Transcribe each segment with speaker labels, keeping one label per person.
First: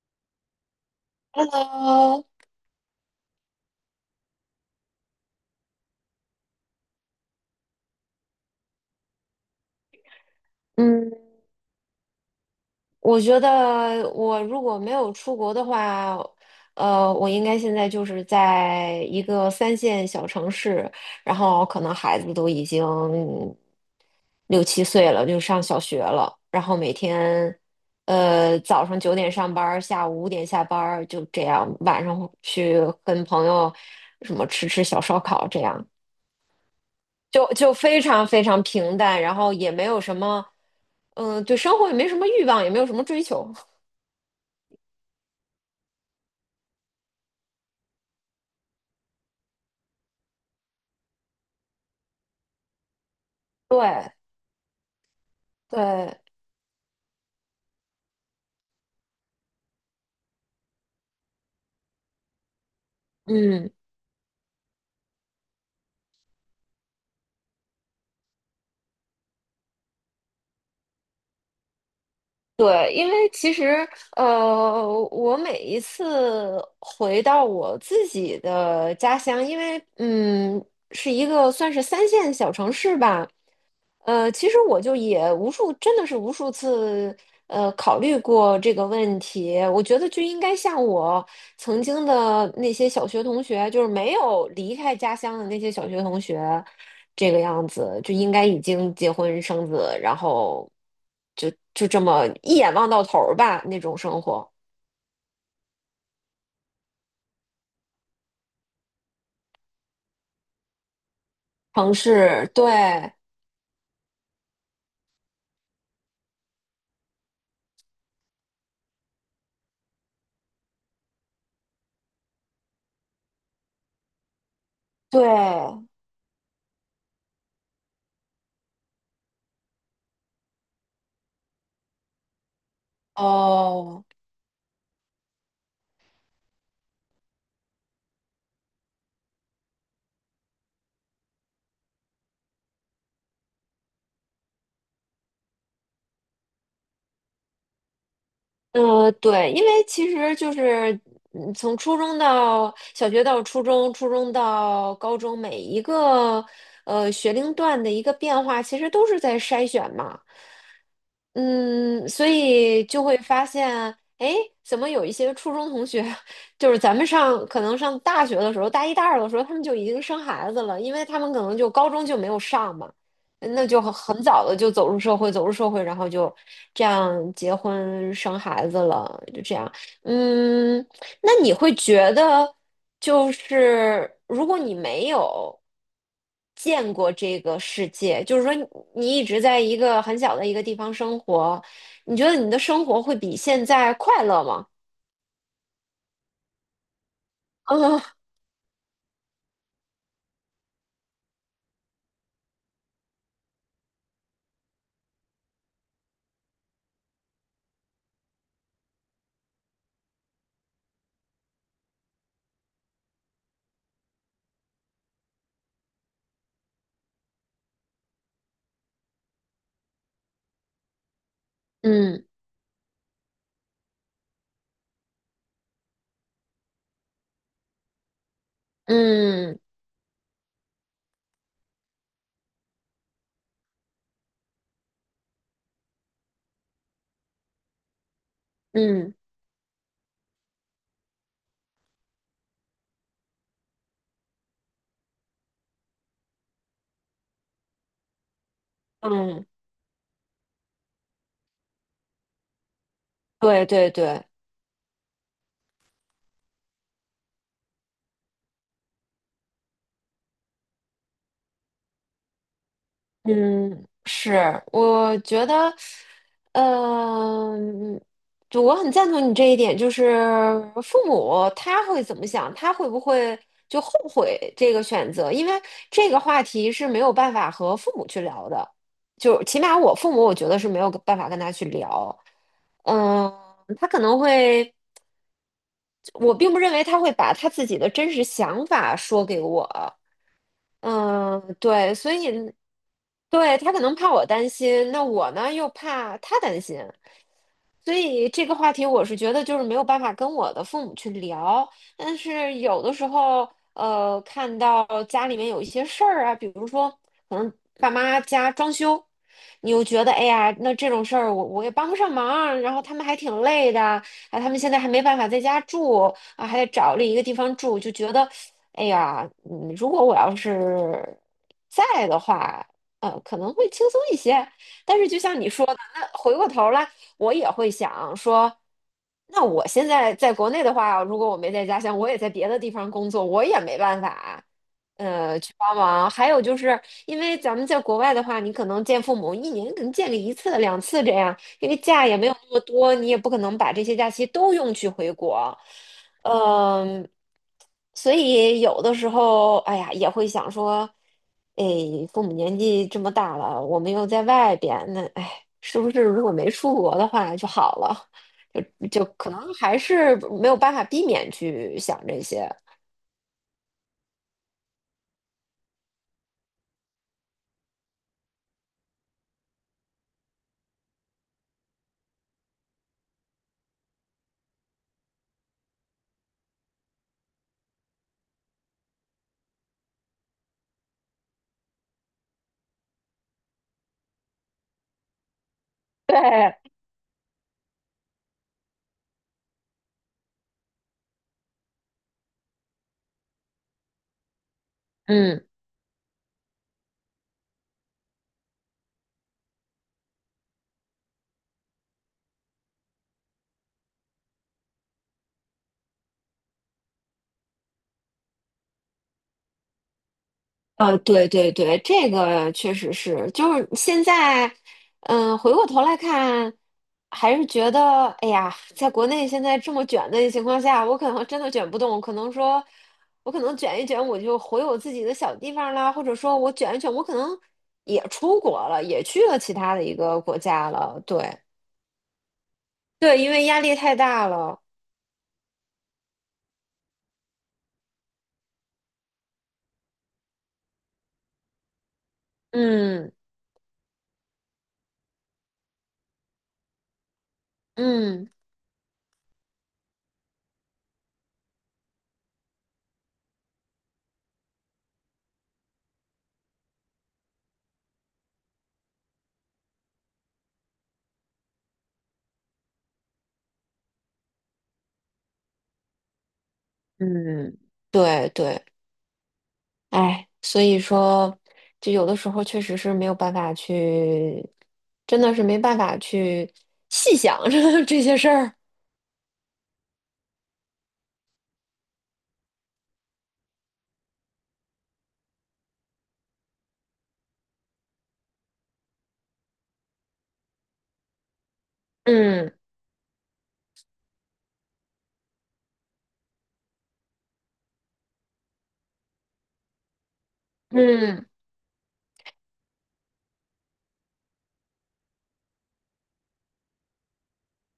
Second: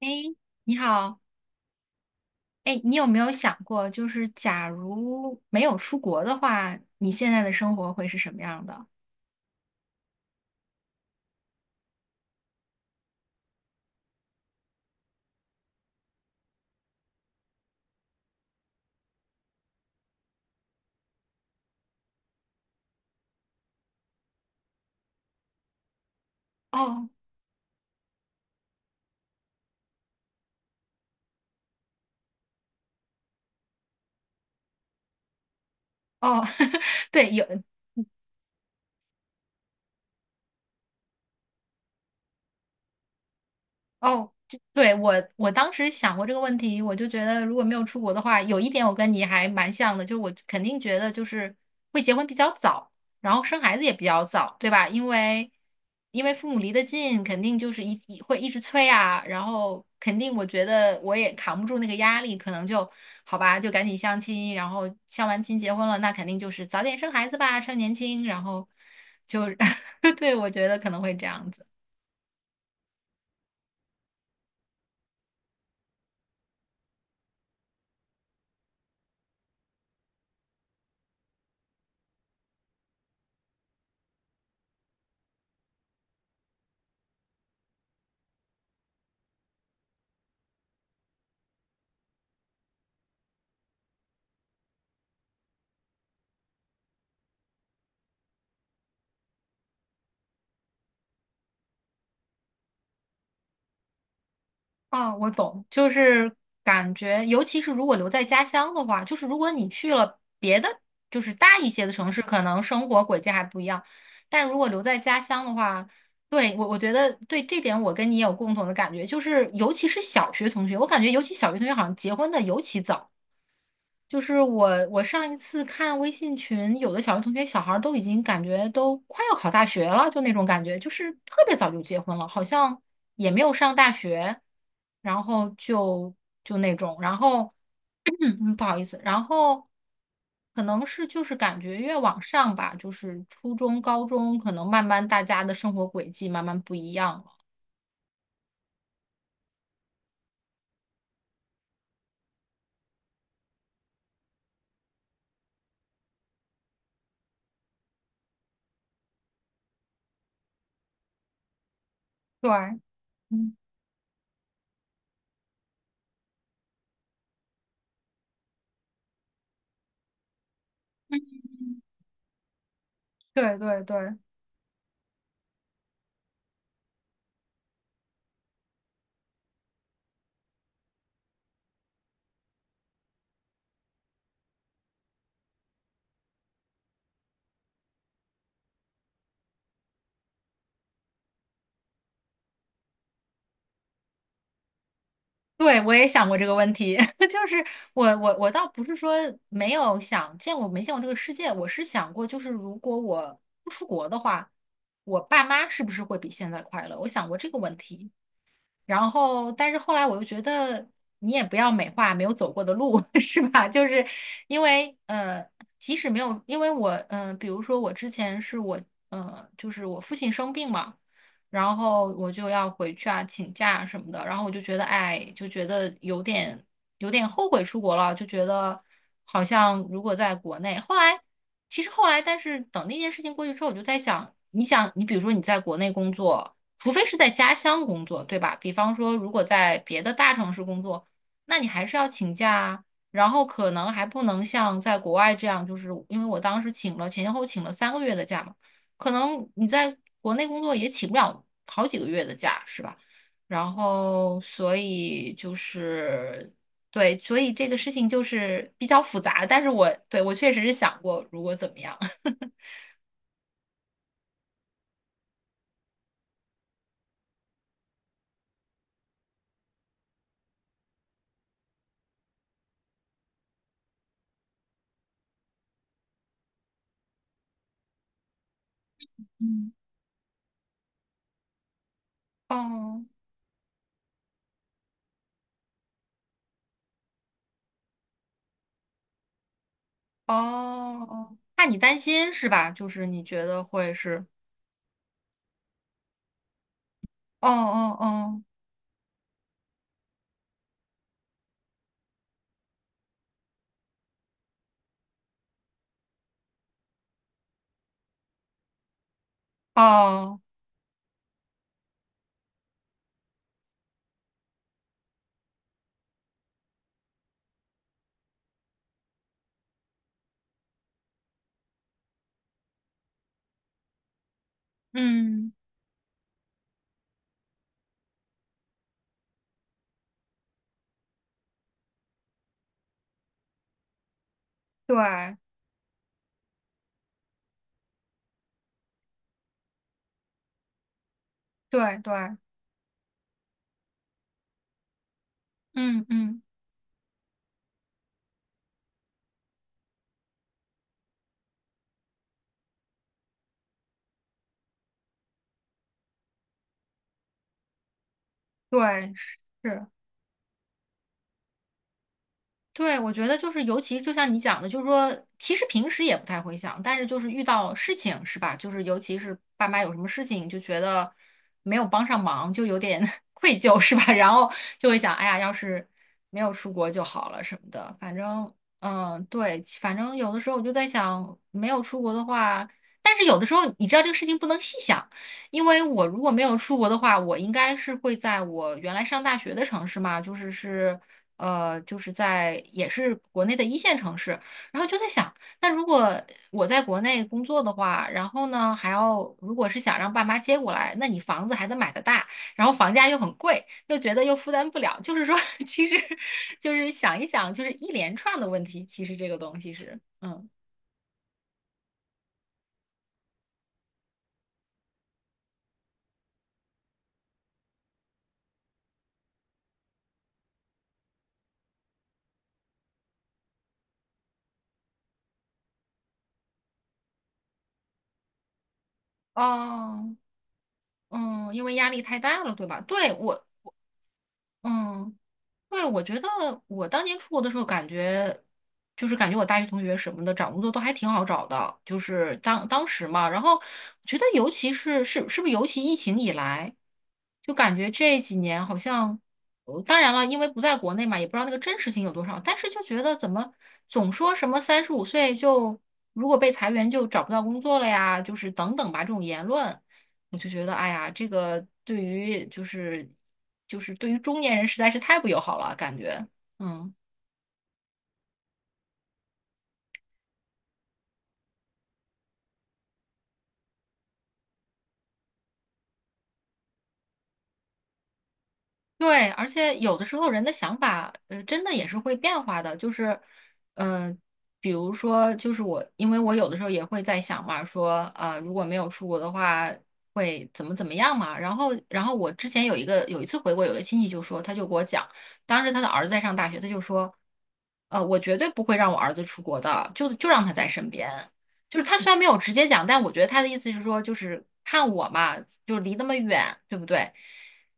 Speaker 1: 哎，你好，
Speaker 2: Hello,
Speaker 1: 哎，你有没有想过，就是假如没有出国的话，你现在的生活会是什么样的？
Speaker 2: 嗯，我觉得我如果没有出国的话，我应该现在就是在一个三线小城市，然后可能孩子都已经六七岁了，就上小学了，然后每
Speaker 1: 哦
Speaker 2: 天，早上九点上班儿，下午五点下班儿，就这样，晚上去跟朋友什么吃吃小烧烤这样。
Speaker 1: 哦，对，有，
Speaker 2: 就非常非常平淡，然后也没有什么，嗯，对生活也没什么欲望，也没有什么追求。
Speaker 1: 哦，这对，我当时想过这个问题，我就觉得如果没有出国的话，有一点我跟你还蛮像的，就是我肯定觉得就是会结婚比较早，然后生孩子也比
Speaker 2: 对
Speaker 1: 较早，对吧？因为
Speaker 2: 对，
Speaker 1: 父母离得近，肯定就是会一直催啊，然后肯定我觉得我也扛不住那个压力，可能就好吧，就
Speaker 2: 嗯，
Speaker 1: 赶紧相亲，然后相完亲结婚了，那肯定就是早点生孩子吧，趁年轻，然后就 对，我觉得可能会这样子。
Speaker 2: 对，因为其实我每一次回到我自己的家乡，因为是一个算是三线小城市吧，其实我就也无数，真的是无数次，考虑过这个问题。我觉得就应该像我曾经的那些小学同学，就是没有离开家乡的那些小学同学，这个样子就应该已经结婚生子，然后就这么一眼望到头儿吧，那种生活。
Speaker 1: 啊，我懂，就是感觉，尤其是如果留在家乡的话，就是如果你去了别的，就是大一些的
Speaker 2: 城
Speaker 1: 城市，可
Speaker 2: 市，
Speaker 1: 能
Speaker 2: 对
Speaker 1: 生活轨迹还不一样。但如果留在家乡的话，对，我觉得对这点我跟你也有共同的感觉，就是尤其是小学同学，我感觉尤其小学同学好像结婚的尤其早。就是我，我上一次
Speaker 2: 对，
Speaker 1: 看微信群，有的小学同学小孩儿都已经感觉都快要考大学了，就那种感觉，就是特别早就结婚了，好像也没有上大
Speaker 2: 哦，
Speaker 1: 学，然后就那种，然后 不好意思，然后可能是就是感觉越往上吧，就是初中、高中，可能慢慢大家的生活轨迹慢慢不一样了。
Speaker 2: 呃，对，因为其实就是从初中到小学到初中，初中到高中，每一个学龄段的一个变化，其实都是在筛选嘛。嗯，所
Speaker 1: 对，
Speaker 2: 以就会发
Speaker 1: 嗯，
Speaker 2: 现，哎，怎么有一些初中同学，就是咱们上可能上大学的时候，大一大二的时候，他们就已经生孩子了，因为他们可能就高中就没有上嘛。
Speaker 1: 对
Speaker 2: 那
Speaker 1: 对
Speaker 2: 就很
Speaker 1: 对。
Speaker 2: 很早的就走入社会，走入社会，然后就这样结婚生孩子了，就这样。嗯，那你会觉得，就是如果你没有见过这个世界，就是说你一直在一个很小的一个地方生活，你觉得你的生活会比现在快乐吗？
Speaker 1: 对，我也想过这个问题，就是我 我我倒不是说没有想见过没见过这个世界，我是想过，就是如果我不出国的话，我爸妈是不是会比现在快乐？我想过这个问题，然后，但是后来我又觉得你也不要美化没有走过的路，是吧？就是因为即使没有，因为我，比如说我之前是我就是我父亲生病嘛，然后
Speaker 2: 嗯
Speaker 1: 我就要回去啊，请假什么的，然后我就觉得哎，就觉得有点后悔出国了，就觉得好
Speaker 2: 嗯
Speaker 1: 像如果在国内，其实后来，但是等那件事情过去之后，我就在想，你想，你比如说你在国内工作。除非是在家乡工作，对吧？比方说，
Speaker 2: 嗯
Speaker 1: 如果在别的大城市工作，那你还是要请假啊，然后可能还不能像在国外这样，就是因为我当时请了前前后后请了三个月的假嘛，可
Speaker 2: 嗯嗯，
Speaker 1: 能你在国内工作也请不了好几个月的假，是吧？
Speaker 2: 对
Speaker 1: 然
Speaker 2: 对对。
Speaker 1: 后，所以就是对，所以这个事情就是比较复杂，但是我确实是想过，如果怎么样，
Speaker 2: 嗯，是，我觉得，嗯就我很赞同你这一点，就是父母他会怎么想，他会不会就后悔这个选择？因为这个话题是没有办法和父母去聊的，就起
Speaker 1: 嗯，
Speaker 2: 码我父母，我觉得是没有办法跟他去聊。
Speaker 1: 哦。
Speaker 2: 嗯，他可能会，我并不认为他会把他自己的真实想法说给我，
Speaker 1: 哦哦，
Speaker 2: 嗯，
Speaker 1: 怕你
Speaker 2: 对，
Speaker 1: 担
Speaker 2: 所
Speaker 1: 心是
Speaker 2: 以
Speaker 1: 吧？就是你觉
Speaker 2: 对
Speaker 1: 得
Speaker 2: 他可
Speaker 1: 会
Speaker 2: 能怕我
Speaker 1: 是，
Speaker 2: 担心，那我呢又怕他担心，
Speaker 1: 哦
Speaker 2: 所以
Speaker 1: 哦
Speaker 2: 这个话题我是觉得就是没有办法跟我的父母去聊，但是有的时候，看到家里面有一些事儿啊，比如说可能爸妈家装修，你
Speaker 1: 哦
Speaker 2: 又觉得哎
Speaker 1: 哦，
Speaker 2: 呀，那这种事儿我也帮不上忙，然后他们还挺累的，啊，他们现在还没办法在家住，啊，还得找另一个地方住，就觉得，哎呀，嗯，如果我要是在的话，可能会轻松一些。但是就像你
Speaker 1: 嗯，
Speaker 2: 说的，那回过头来，我也会想说，那我现在在国内的话，如果我没在家乡，我也在别的地方工作，我也没办法。
Speaker 1: 对
Speaker 2: 去帮忙。还有就是，因为咱们在国外的话，你可能见父母一年可能见个一次、两次这样，因为
Speaker 1: 对
Speaker 2: 假也没有
Speaker 1: 对，
Speaker 2: 那么多，你也不可能把这些假期都用去回国。
Speaker 1: 嗯嗯，
Speaker 2: 嗯，所以有的时候，哎呀，也会想说，哎，父母年纪这么大了，我们又在外边，那哎，是不是如果没出国的话就好了？就
Speaker 1: 对，
Speaker 2: 可能还
Speaker 1: 是。
Speaker 2: 是没有办法避免去想这些。
Speaker 1: 对，我觉得就是，尤其就像你讲的，就是说，其实平时也不太会想，但是就是遇到事情是吧？就是尤其是爸妈有什么事情，就觉得没有帮上忙，就有点 愧疚是吧？然后就会想，哎呀，要是没有出国就好了什么的。反正，嗯，对，反正有的时候我就在想，没有出国的话，但是有的时候你知道这个事情不能细想，因为我如果没有
Speaker 2: 对，
Speaker 1: 出国的话，我应该是会在我原来上大学的城市嘛，就是是。呃，就是在也是国内的一线城市，然后就在想，
Speaker 2: 嗯。
Speaker 1: 那如果我在国内工作的话，然后呢还要如果是想让爸妈接过来，那你房子还得买得大，然后房价又很贵，又觉得又负担不了，就是说，其实就是想一想，就是一连串的问题，其实这个东西是，嗯，
Speaker 2: 对对对，这个确实是，就是现在，嗯，回过头来看，还是觉得，哎呀，在国内现在这么卷的情况下，我可能真的卷不动，我可能说，我可能卷一卷，我就回我自己的小地方啦，或者说我卷一卷，我可能也出国了，也去了其他的一
Speaker 1: 哦，
Speaker 2: 个国家了，对
Speaker 1: 嗯，因为压力太大了，对吧？对，
Speaker 2: 对，因为
Speaker 1: 我。
Speaker 2: 压力太大了，
Speaker 1: 嗯。对，我觉得我当年出国的时候，感觉就是感觉我大学同学什么的找工作都还挺好找的，就是当时
Speaker 2: 嗯
Speaker 1: 嘛。然后我觉得，尤其是是不是尤其疫情以来，就感觉这
Speaker 2: 嗯
Speaker 1: 几年好像，当然了，因为不在国内嘛，也不知道那个真实性有多少，但是就觉得怎么总说什么35岁就如果被裁员就找不到工作了呀，就是等等吧这种言论。我就觉得，哎呀，这个对于就是对于中年人实在是太不友好了，感觉，嗯。
Speaker 2: 嗯对对。哎，所以说，就有的时候确实是没有办法去，真的是没办法去细想 这这些事儿。
Speaker 1: 对，而且有的时候人的想法，真的也是会变化的。就是，嗯、比如说，就是我，因为我有的时候也会在想嘛，说，如果没有出国的话，会怎么怎么样嘛。然后，我之
Speaker 2: 嗯
Speaker 1: 前有一个有一次回国，有个亲戚就说，他就给我讲，当时他的儿子在上大学，他就说，我绝对不会让我儿子出国的，就让他在身边。
Speaker 2: 嗯，
Speaker 1: 就是他虽然没有直接讲，但我觉得他的意思是说，就是看我嘛，就离那么远，对不对？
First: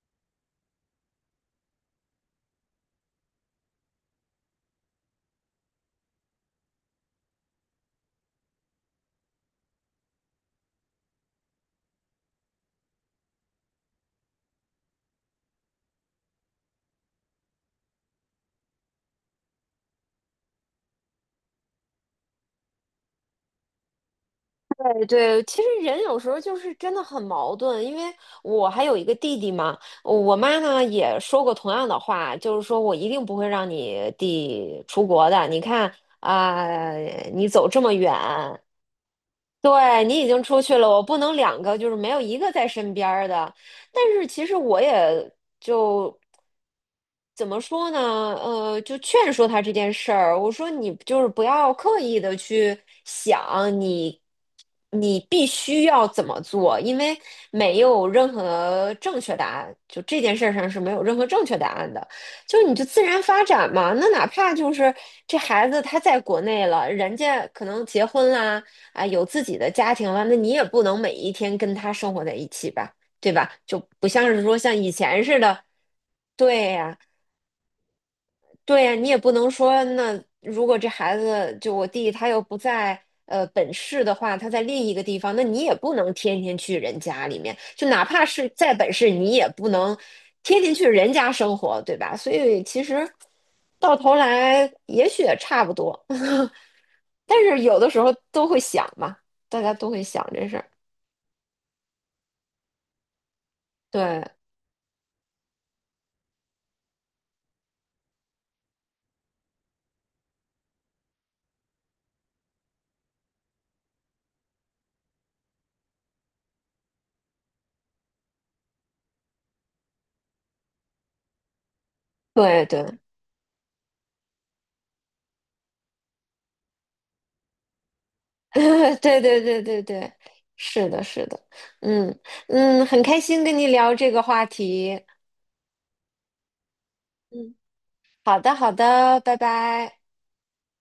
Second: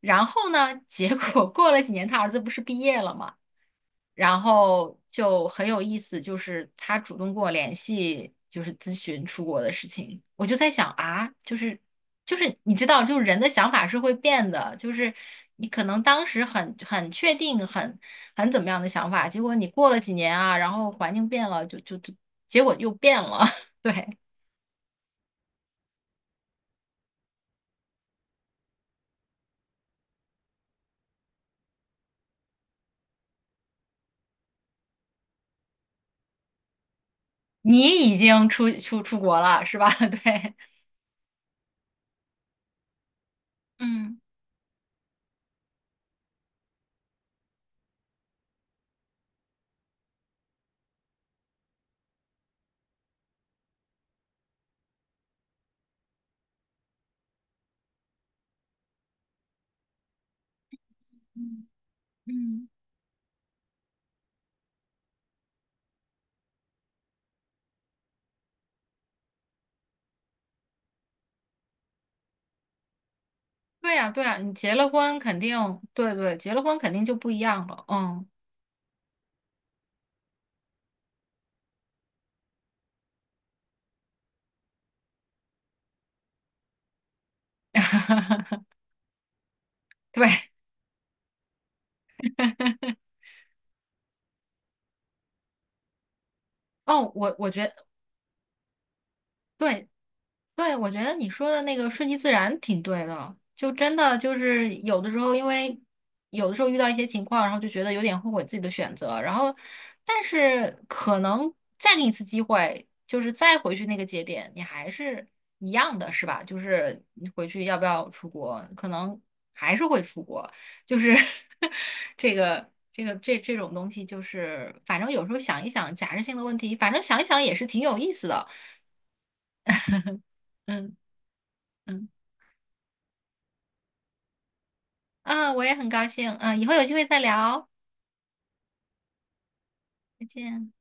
Speaker 1: 然后呢，结果过了几年，他儿子不是毕业了嘛，然后就很有意思，就是他主动跟我联系，就是咨询出国的事情。我就在想啊，就是你知道，就是人的想法是会变的，就是你可能当时很确定、很怎么样的想法，结果你过了几年啊，然后环境变了，就结果又变了。对，
Speaker 2: 对对，其实人有时候就是真的很矛盾，因为我还有一个弟弟嘛，我妈呢也说过同样的话，就是说我一定不会让你弟出国的，你看啊，你走
Speaker 1: 你
Speaker 2: 这么远，
Speaker 1: 已经出国了，是吧？
Speaker 2: 对，你 已经
Speaker 1: 对，
Speaker 2: 出去了，我不能两个就是没有一个在身边儿的。但
Speaker 1: 嗯。
Speaker 2: 是其实我也就怎么说呢？就劝说他这件事儿，我说你就是不要刻意的去想你，你必须要怎么做，因为没有任何正确答案，就这件事儿上是没有任何正确答案的，就
Speaker 1: 嗯。
Speaker 2: 你就自然发展嘛。那哪怕就是这孩子他在国内了，人家可能结婚啦。啊，有自己的家庭了，那你也不能每一天跟他生活在一起吧，对吧？就
Speaker 1: 对
Speaker 2: 不
Speaker 1: 呀，对
Speaker 2: 像
Speaker 1: 呀，
Speaker 2: 是
Speaker 1: 你
Speaker 2: 说像
Speaker 1: 结了
Speaker 2: 以
Speaker 1: 婚
Speaker 2: 前
Speaker 1: 肯
Speaker 2: 似
Speaker 1: 定，
Speaker 2: 的，
Speaker 1: 对对，结了
Speaker 2: 对
Speaker 1: 婚肯
Speaker 2: 呀、
Speaker 1: 定就不一样了。嗯，
Speaker 2: 对呀你也不能说，那如果这孩子就我弟他又不在呃本市的话，他在另一个地方，那你也不能天天去人家里面，就哪怕是在本市，你也不能
Speaker 1: 对。
Speaker 2: 天天去人家生活，对吧？所以其实到头来也许也差不多，
Speaker 1: 哦，我
Speaker 2: 但
Speaker 1: 我
Speaker 2: 是
Speaker 1: 觉得
Speaker 2: 有的时候都会想嘛，大家
Speaker 1: 对，
Speaker 2: 都会想这事儿，
Speaker 1: 对，我觉得你说的那个顺其自然挺对的，就真的
Speaker 2: 对
Speaker 1: 就是有的时候，因为有的时候遇到一些情况，然后就觉得有点后悔自己的选择，然后但是可能再给你一次机会，就是再回去那个节点，你还是一样的，是吧？就是你回去要不要出国，可能还是会出国，就是 这
Speaker 2: 对
Speaker 1: 个
Speaker 2: 对。
Speaker 1: 这个这这种东西，就是反正有时候想一想假设性的问题，反正想一想也是挺有意思的，
Speaker 2: 对对对对对，是
Speaker 1: 嗯。
Speaker 2: 的，是的，
Speaker 1: 嗯
Speaker 2: 嗯嗯，很开心跟你聊这个话题，
Speaker 1: 啊，我也很高兴。嗯，以后有机会再
Speaker 2: 嗯，
Speaker 1: 聊，
Speaker 2: 好的好的，拜拜。
Speaker 1: 再见。